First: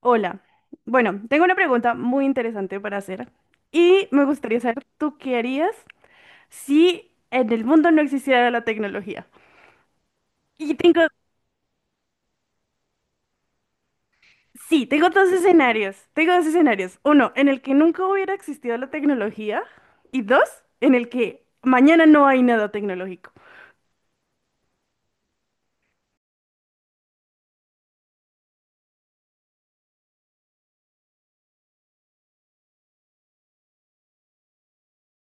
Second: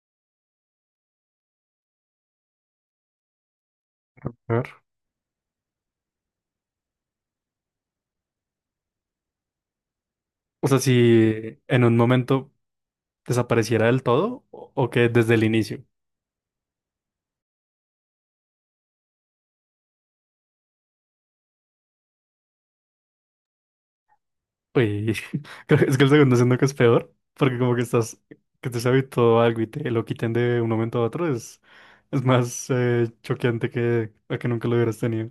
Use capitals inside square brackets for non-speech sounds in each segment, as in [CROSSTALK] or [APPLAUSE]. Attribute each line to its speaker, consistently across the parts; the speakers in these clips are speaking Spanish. Speaker 1: Hola. Bueno, tengo una pregunta muy interesante para hacer y me
Speaker 2: A
Speaker 1: gustaría
Speaker 2: ver.
Speaker 1: saber, ¿tú qué harías si en el mundo no existiera la tecnología?
Speaker 2: O
Speaker 1: Y
Speaker 2: sea,
Speaker 1: tengo,
Speaker 2: si en un momento desapareciera del todo o,
Speaker 1: sí,
Speaker 2: o que
Speaker 1: tengo dos
Speaker 2: desde el inicio.
Speaker 1: escenarios. Tengo dos escenarios. Uno, en el que nunca hubiera existido la tecnología y dos, en el que mañana no hay nada tecnológico.
Speaker 2: Uy, [LAUGHS] creo que es que el segundo siento que es peor, porque como que estás, que te has habituado a algo y te lo quiten de un momento a otro, es más choqueante que a que nunca lo hubieras tenido.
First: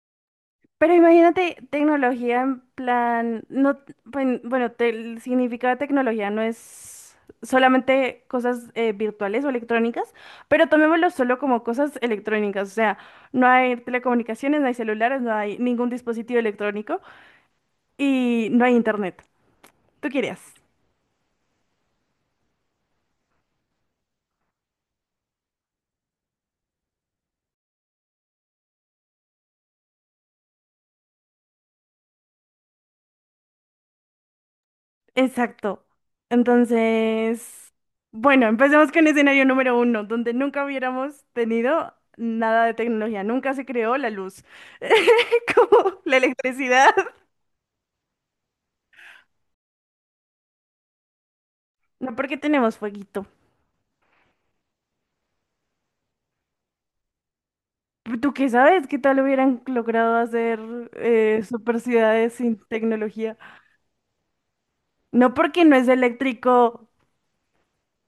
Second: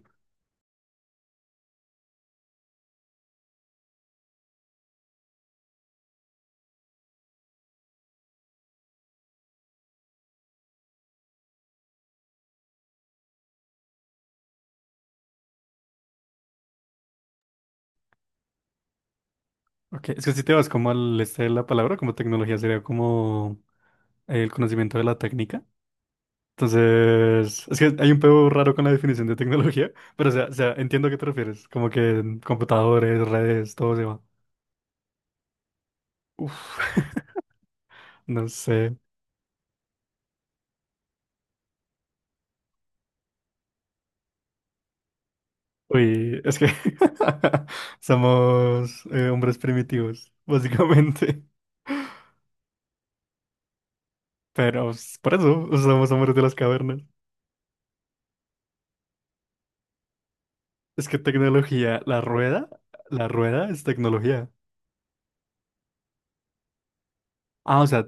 Speaker 1: Pero imagínate tecnología en plan, no, bueno, el significado de tecnología no es solamente cosas virtuales o electrónicas, pero tomémoslo solo como cosas electrónicas, o sea, no hay telecomunicaciones, no hay celulares, no hay ningún dispositivo electrónico y no hay internet. ¿Tú
Speaker 2: Ok, es que
Speaker 1: querías?
Speaker 2: si te vas como al este de la palabra, como tecnología sería como el conocimiento de la técnica. Entonces, es que hay un pedo raro con la definición de tecnología, pero o sea, entiendo a qué te refieres, como que en computadores, redes, todo se va.
Speaker 1: Exacto.
Speaker 2: Uf,
Speaker 1: Entonces,
Speaker 2: [LAUGHS]
Speaker 1: bueno,
Speaker 2: no
Speaker 1: empecemos
Speaker 2: sé.
Speaker 1: con escenario número uno, donde nunca hubiéramos tenido nada de tecnología, nunca se creó la luz, [LAUGHS] como la
Speaker 2: Uy, es que
Speaker 1: electricidad.
Speaker 2: [LAUGHS] somos hombres primitivos, [LAUGHS] básicamente.
Speaker 1: No, porque tenemos fueguito.
Speaker 2: Pero pues, por eso somos hombres de las cavernas.
Speaker 1: ¿Tú qué sabes? ¿Qué tal hubieran logrado hacer
Speaker 2: Es que
Speaker 1: super
Speaker 2: tecnología,
Speaker 1: ciudades sin
Speaker 2: la
Speaker 1: tecnología?
Speaker 2: rueda es tecnología.
Speaker 1: No porque no es eléctrico,
Speaker 2: Ah, o sea,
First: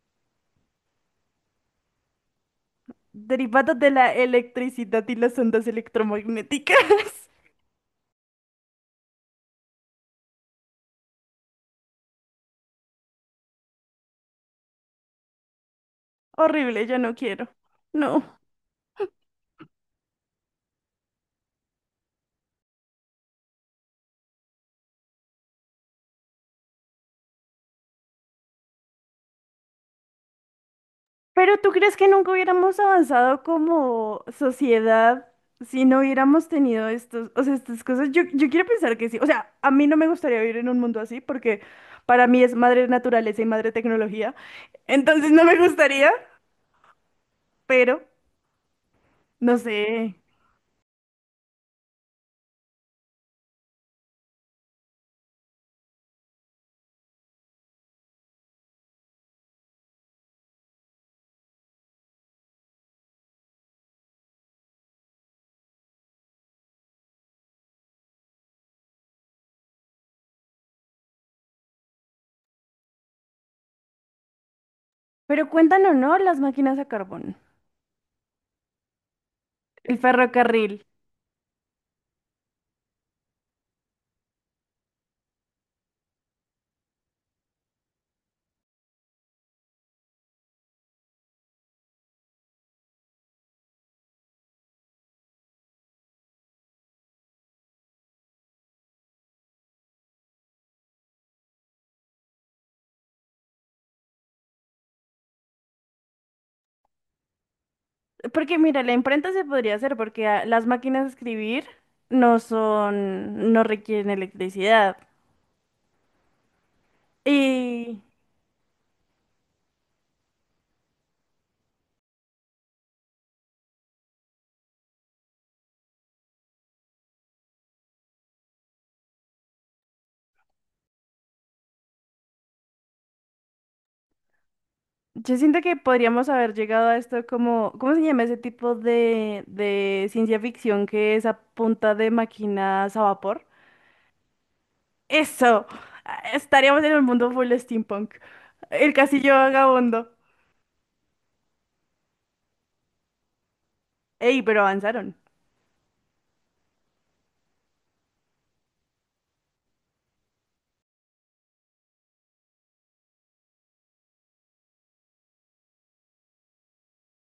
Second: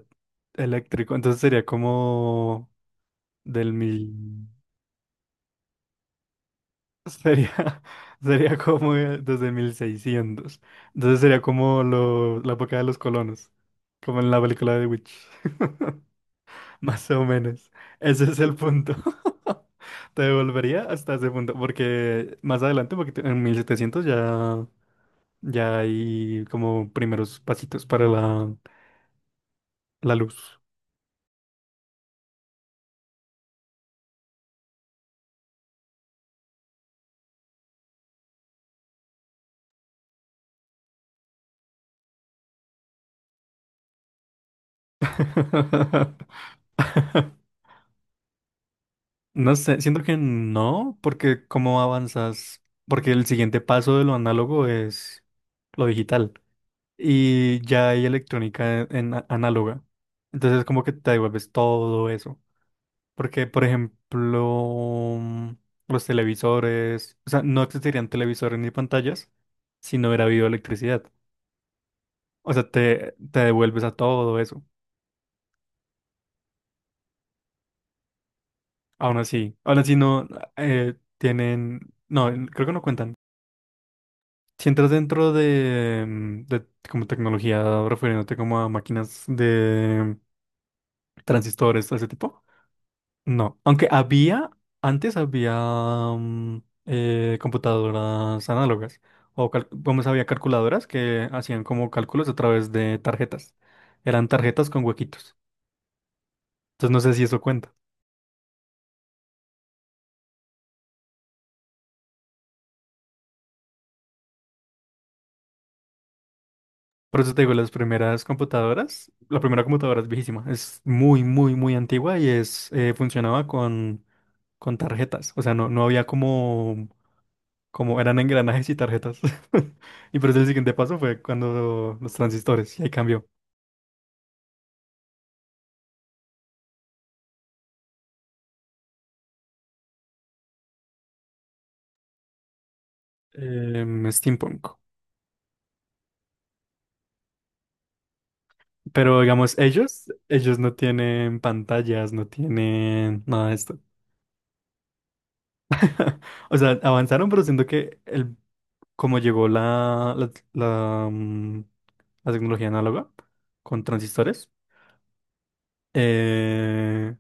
Speaker 2: eléctrico. Entonces sería como
Speaker 1: derivado
Speaker 2: del
Speaker 1: de la
Speaker 2: mil...
Speaker 1: electricidad y las ondas electromagnéticas. [LAUGHS]
Speaker 2: Sería, [LAUGHS] sería como desde 1600. Entonces sería como la época de los colonos, como en la película de The Witch.
Speaker 1: Horrible, yo
Speaker 2: Más
Speaker 1: no
Speaker 2: o
Speaker 1: quiero.
Speaker 2: menos. Ese
Speaker 1: No.
Speaker 2: es el punto. [LAUGHS] Te devolvería hasta ese punto, porque más adelante, en 1700 ya hay como primeros pasitos para la luz.
Speaker 1: Pero ¿tú crees que nunca hubiéramos avanzado como sociedad si no hubiéramos tenido estos, o sea, estas cosas? Yo quiero pensar que sí. O sea, a mí no me gustaría vivir en un mundo así porque para mí es madre naturaleza y madre tecnología. Entonces no me gustaría,
Speaker 2: [LAUGHS]
Speaker 1: pero
Speaker 2: No
Speaker 1: no
Speaker 2: sé, siento
Speaker 1: sé.
Speaker 2: que no, porque cómo avanzas, porque el siguiente paso de lo análogo es lo digital y ya hay electrónica en, análoga. Entonces como que te devuelves todo eso. Porque, por ejemplo, los televisores, o sea, no existirían televisores ni pantallas si no hubiera habido electricidad. O sea, te devuelves a todo eso.
Speaker 1: Pero cuentan o no las máquinas a carbón,
Speaker 2: Aún así
Speaker 1: el
Speaker 2: no
Speaker 1: ferrocarril.
Speaker 2: tienen, no, creo que no cuentan. Si entras dentro de, de como tecnología, refiriéndote como a máquinas de transistores, ese tipo. No, antes había mm, computadoras análogas, vamos, había calculadoras que hacían como cálculos a través de tarjetas. Eran tarjetas con huequitos. Entonces no sé si eso cuenta.
Speaker 1: Porque mira, la imprenta se podría hacer porque las máquinas de escribir no son, no requieren electricidad.
Speaker 2: Por eso te digo, las
Speaker 1: Y
Speaker 2: primeras computadoras, la primera computadora es viejísima, es muy antigua y funcionaba con tarjetas. O sea, no había como, como eran engranajes y tarjetas. [LAUGHS] Y por eso el siguiente paso fue cuando los transistores, y ahí cambió.
Speaker 1: yo siento que podríamos haber llegado a esto como, ¿cómo se llama ese tipo de ciencia ficción que es a punta de máquinas a vapor?
Speaker 2: Em, steampunk.
Speaker 1: Eso, ah, estaríamos en el mundo full steampunk. El
Speaker 2: Pero
Speaker 1: castillo
Speaker 2: digamos,
Speaker 1: vagabundo.
Speaker 2: ellos no tienen pantallas, no tienen nada de esto.
Speaker 1: Ey, pero avanzaron.
Speaker 2: O sea, avanzaron, pero siento que como llegó la tecnología análoga con transistores, eh,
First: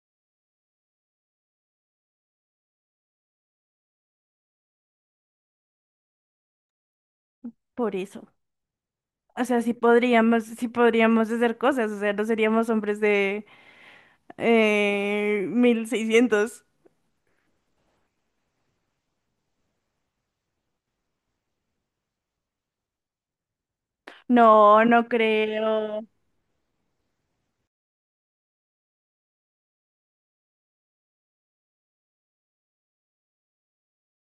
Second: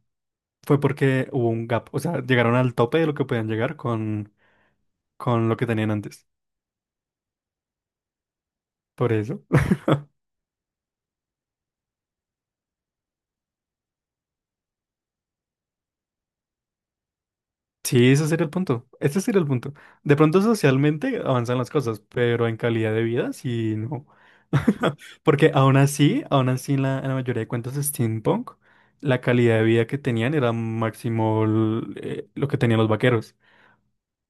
Speaker 2: fue porque hubo un gap. O sea, llegaron al tope de lo que podían llegar con lo que tenían antes.
Speaker 1: Por eso.
Speaker 2: Por
Speaker 1: O
Speaker 2: eso.
Speaker 1: sea,
Speaker 2: [LAUGHS]
Speaker 1: sí podríamos hacer cosas. O sea, no seríamos hombres de 1600.
Speaker 2: Sí, ese sería el punto. Ese sería el punto. De pronto socialmente avanzan las cosas, pero en calidad de vida, sí, no.
Speaker 1: No, no
Speaker 2: Porque
Speaker 1: creo.
Speaker 2: aún así en en la mayoría de cuentos de steampunk, la calidad de vida que tenían era máximo lo que tenían los vaqueros.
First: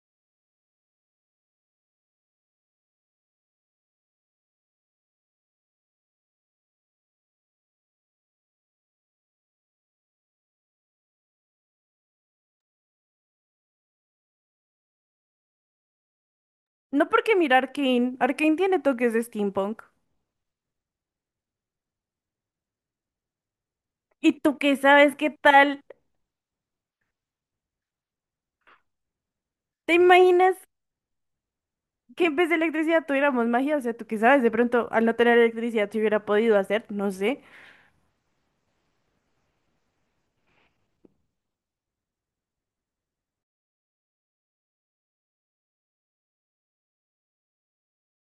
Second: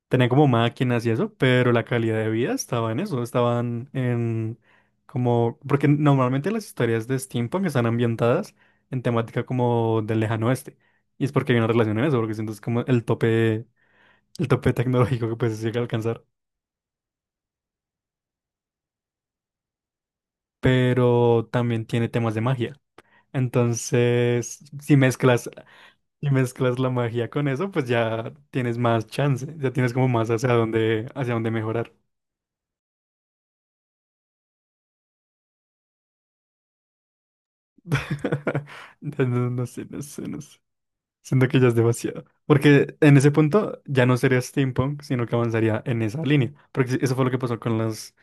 Speaker 2: Tenían como máquinas y eso, pero la calidad de vida estaba en eso, estaban en como... Porque normalmente las historias de steampunk están ambientadas en temática como del lejano oeste. Y es porque hay una relación en eso, porque siento es como el tope tecnológico que pues se llega a alcanzar.
Speaker 1: No porque mira Arkane. Arkane tiene toques de steampunk.
Speaker 2: Pero también tiene temas de magia.
Speaker 1: ¿Y tú
Speaker 2: Entonces,
Speaker 1: qué
Speaker 2: si
Speaker 1: sabes qué
Speaker 2: mezclas
Speaker 1: tal?
Speaker 2: y mezclas la magia con eso, pues ya tienes más chance, ya tienes
Speaker 1: ¿Te
Speaker 2: como más
Speaker 1: imaginas
Speaker 2: hacia dónde mejorar.
Speaker 1: que en vez de electricidad tuviéramos magia? O sea, tú qué sabes, de pronto al no tener electricidad se hubiera podido hacer, no sé.
Speaker 2: [LAUGHS] No sé, no sé. Siento que ya es demasiado. Porque en ese punto ya no sería steampunk, sino que avanzaría en esa línea. Porque sí, eso fue lo que pasó con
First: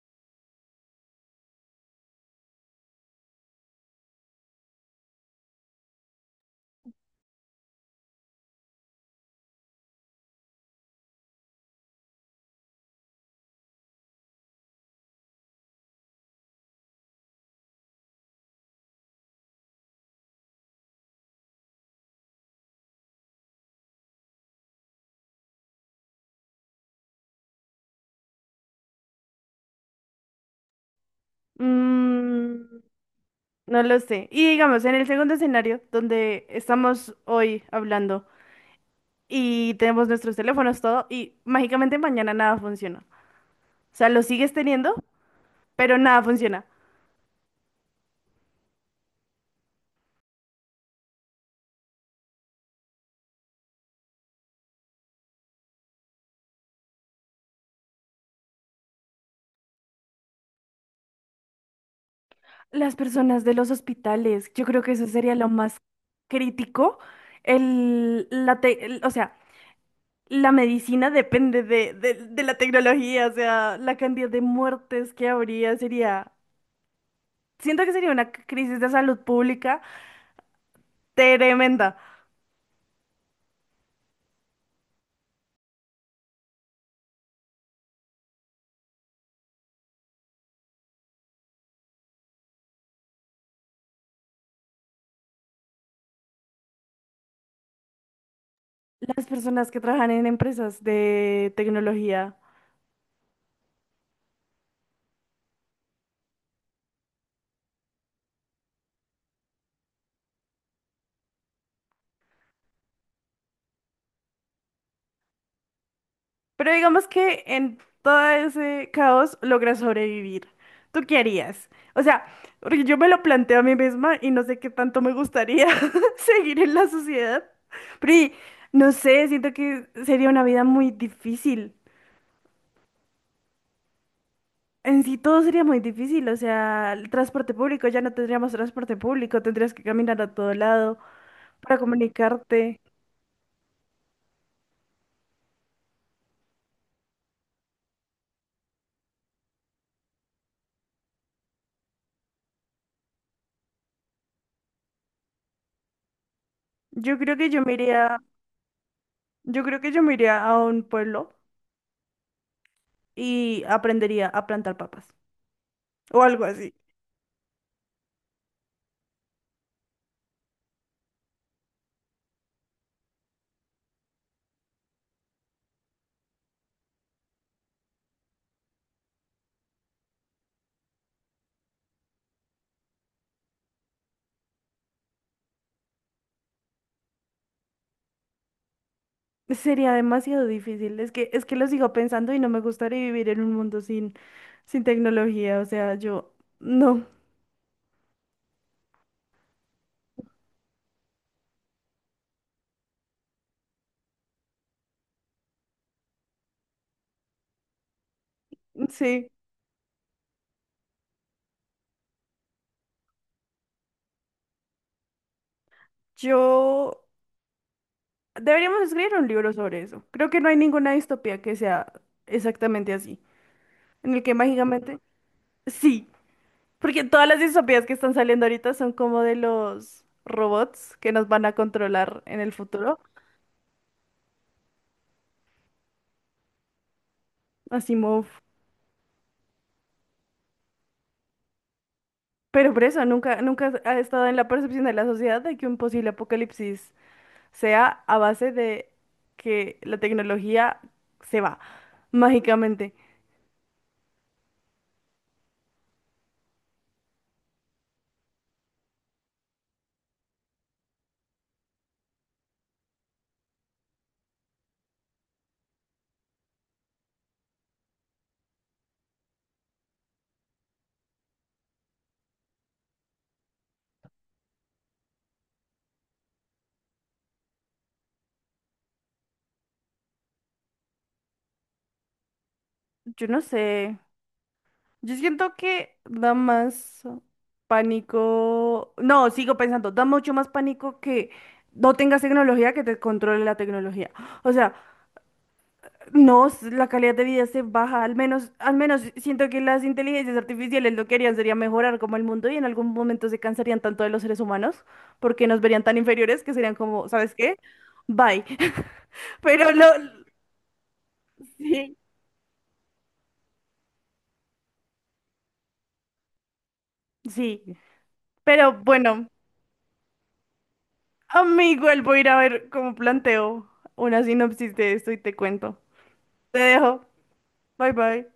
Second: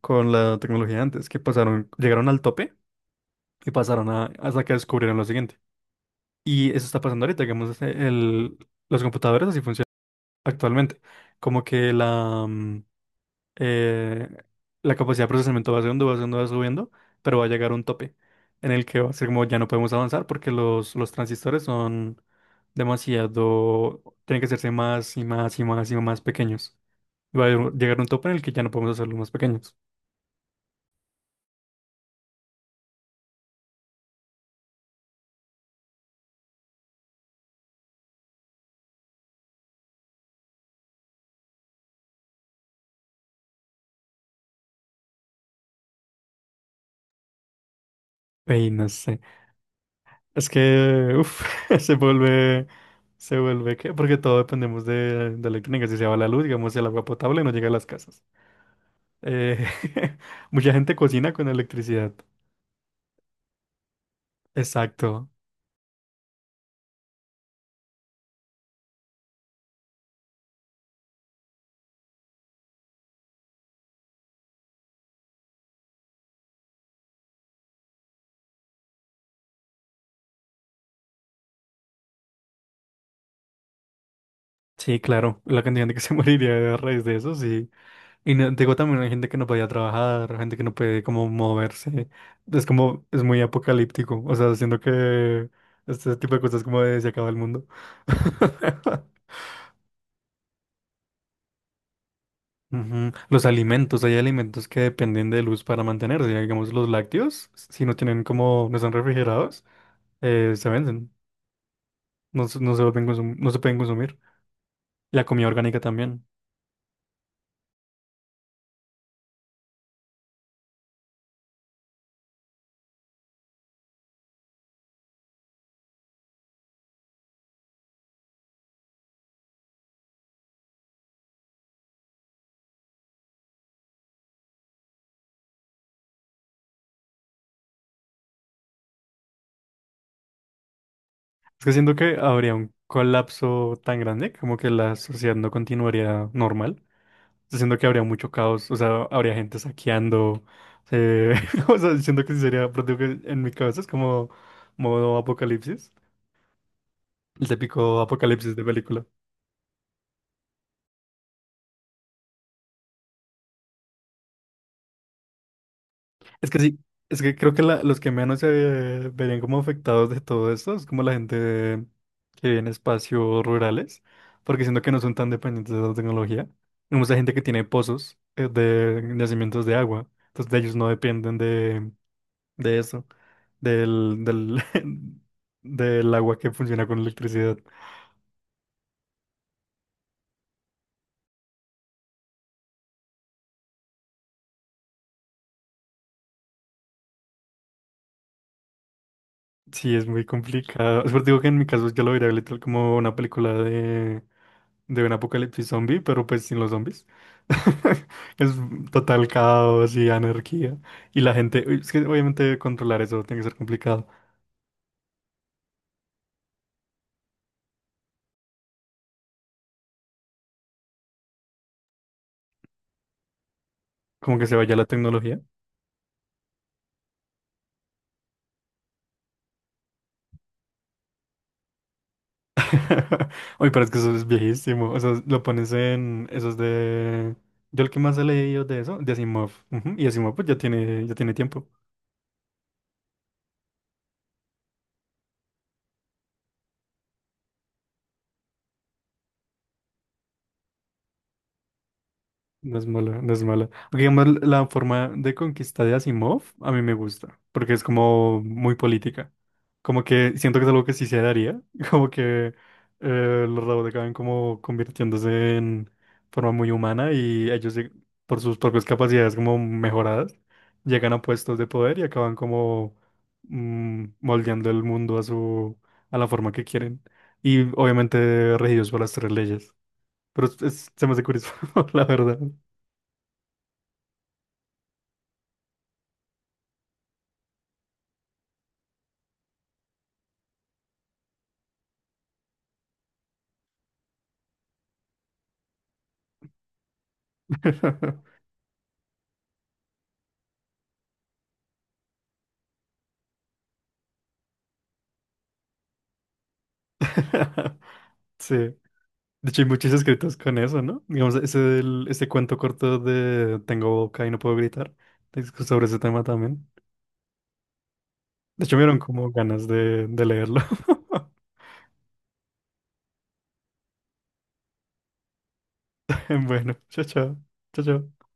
Speaker 2: con la tecnología antes, que pasaron, llegaron al tope y pasaron a, hasta que descubrieron lo siguiente. Y eso está pasando ahorita, digamos, los computadores así funcionan actualmente. Como que eh, la capacidad de procesamiento va subiendo, pero va a llegar a un tope en el que va a ser como ya no podemos avanzar porque los transistores son demasiado, tienen que hacerse más y más pequeños. Y va a llegar a un tope en el que ya no podemos hacerlos más pequeños.
Speaker 1: Mm, no lo sé. Y digamos, en el segundo escenario, donde estamos hoy hablando y tenemos nuestros teléfonos, todo, y mágicamente mañana nada funciona. O sea, lo sigues teniendo, pero nada funciona.
Speaker 2: Y no sé, es que, uff, [LAUGHS] se vuelve, se vuelve que, porque todo dependemos de electrónica, si se va la luz, digamos, si el agua potable no llega a las casas. Eh, [LAUGHS] mucha gente cocina con electricidad.
Speaker 1: Las personas de los hospitales, yo creo que eso
Speaker 2: Exacto.
Speaker 1: sería lo más crítico. El, la te- el- o sea, la medicina depende de la tecnología, o sea, la cantidad de muertes que habría sería, siento que sería una crisis de salud pública tremenda.
Speaker 2: Sí, claro, la cantidad de gente que se [LAUGHS] moriría a raíz de eso, sí. Digo también hay gente que no podía trabajar, gente que no puede como moverse. Es como, es muy apocalíptico. O sea, siento que este tipo de cosas como de se acaba el mundo. [LAUGHS]
Speaker 1: Las personas que trabajan en empresas de tecnología,
Speaker 2: Ujú. Los alimentos, hay alimentos que dependen de luz para mantenerse. Digamos, los lácteos, si no tienen como, no están refrigerados, se venden. No se vuelven no se pueden consumir. La comida orgánica también.
Speaker 1: pero digamos que en todo ese caos logra sobrevivir. ¿Tú qué harías? O sea, porque yo me lo planteo a mí misma y no sé qué tanto me gustaría [LAUGHS] seguir en la sociedad, pero y, no sé, siento que sería una vida muy difícil. En sí todo sería muy difícil, o sea, el transporte público, ya no tendríamos transporte público, tendrías que caminar a todo lado
Speaker 2: Es que
Speaker 1: para
Speaker 2: siento que habría un
Speaker 1: comunicarte.
Speaker 2: colapso tan grande como que la sociedad no continuaría normal. O sea, siento que habría mucho caos, o sea, habría gente saqueando. eh, [LAUGHS] o sea, siento que sí sería, pero digo que en mi cabeza es como modo apocalipsis,
Speaker 1: Yo creo
Speaker 2: el
Speaker 1: que yo me
Speaker 2: típico
Speaker 1: iría,
Speaker 2: apocalipsis de película.
Speaker 1: yo creo que yo me iría a un pueblo y aprendería a plantar papas o algo
Speaker 2: Es que
Speaker 1: así.
Speaker 2: sí, es que creo que los que menos se verían como afectados de todo esto es como la gente que vive en espacios rurales, porque siento que no son tan dependientes de la tecnología. Hay mucha gente que tiene pozos de nacimientos de agua, entonces de ellos no dependen de eso, del, del, [LAUGHS] del agua que funciona con electricidad.
Speaker 1: Sería demasiado difícil, es que lo sigo pensando y no me gustaría vivir en un mundo sin tecnología, o sea, yo no,
Speaker 2: Sí, es muy complicado. [LAUGHS] Es por eso digo que en mi caso yo lo vería literal como una película de un apocalipsis zombie, pero pues sin los zombies. [LAUGHS] Es total
Speaker 1: sí,
Speaker 2: caos y anarquía. Y la gente, uy, es que obviamente controlar eso tiene que ser complicado.
Speaker 1: yo deberíamos escribir un libro sobre eso. Creo que no hay ninguna distopía que sea exactamente así, en el que
Speaker 2: Como que se vaya la
Speaker 1: mágicamente...
Speaker 2: tecnología.
Speaker 1: Sí, porque todas las distopías que están saliendo ahorita son como de los robots que nos van a controlar en el futuro.
Speaker 2: [LAUGHS] Uy, pero es que eso es viejísimo. O sea, lo pones en esos de... Yo el que más he
Speaker 1: Asimov.
Speaker 2: leído de eso, de Asimov. Ujú, y Asimov pues ya tiene tiempo.
Speaker 1: Pero por eso, nunca ha estado en la percepción de la sociedad de que un posible apocalipsis sea a base de que la tecnología se va mágicamente.
Speaker 2: No es mala. Aunque, digamos, la forma de conquista de Asimov a mí me gusta, porque es como muy política. Como que siento que es algo que sí se daría, [LAUGHS] como que los robots acaban como convirtiéndose en forma muy humana y ellos por sus propias capacidades como mejoradas llegan a puestos de poder y acaban como moldeando el mundo a su a la forma que quieren y obviamente regidos por las 3 leyes. Pero se me hace curioso, [LAUGHS] la verdad.
Speaker 1: Yo no sé. Yo siento que da más pánico. No, sigo pensando, da mucho más pánico que no tengas tecnología que te controle la tecnología. O sea, no, s- la calidad de vida se baja.
Speaker 2: [LAUGHS]
Speaker 1: Al menos siento que las inteligencias artificiales lo que harían sería mejorar como el mundo y en algún momento se cansarían tanto de los seres humanos porque nos verían tan inferiores que serían como, ¿sabes qué? Bye.
Speaker 2: Sí. De
Speaker 1: [LAUGHS]
Speaker 2: hecho, hay
Speaker 1: Pero lo.
Speaker 2: muchos escritos con eso, ¿no? Digamos,
Speaker 1: Sí,
Speaker 2: ese cuento corto de Tengo boca y no puedo gritar, es sobre ese tema también.
Speaker 1: sí.
Speaker 2: De
Speaker 1: Pero
Speaker 2: hecho, me dieron
Speaker 1: bueno.
Speaker 2: como ganas de leerlo. [LAUGHS]
Speaker 1: Amigo, él voy a ir a ver cómo planteo una sinopsis de esto y te cuento. Te
Speaker 2: Bueno, chao,
Speaker 1: dejo.
Speaker 2: chao. Chao,
Speaker 1: Bye
Speaker 2: chao.
Speaker 1: bye.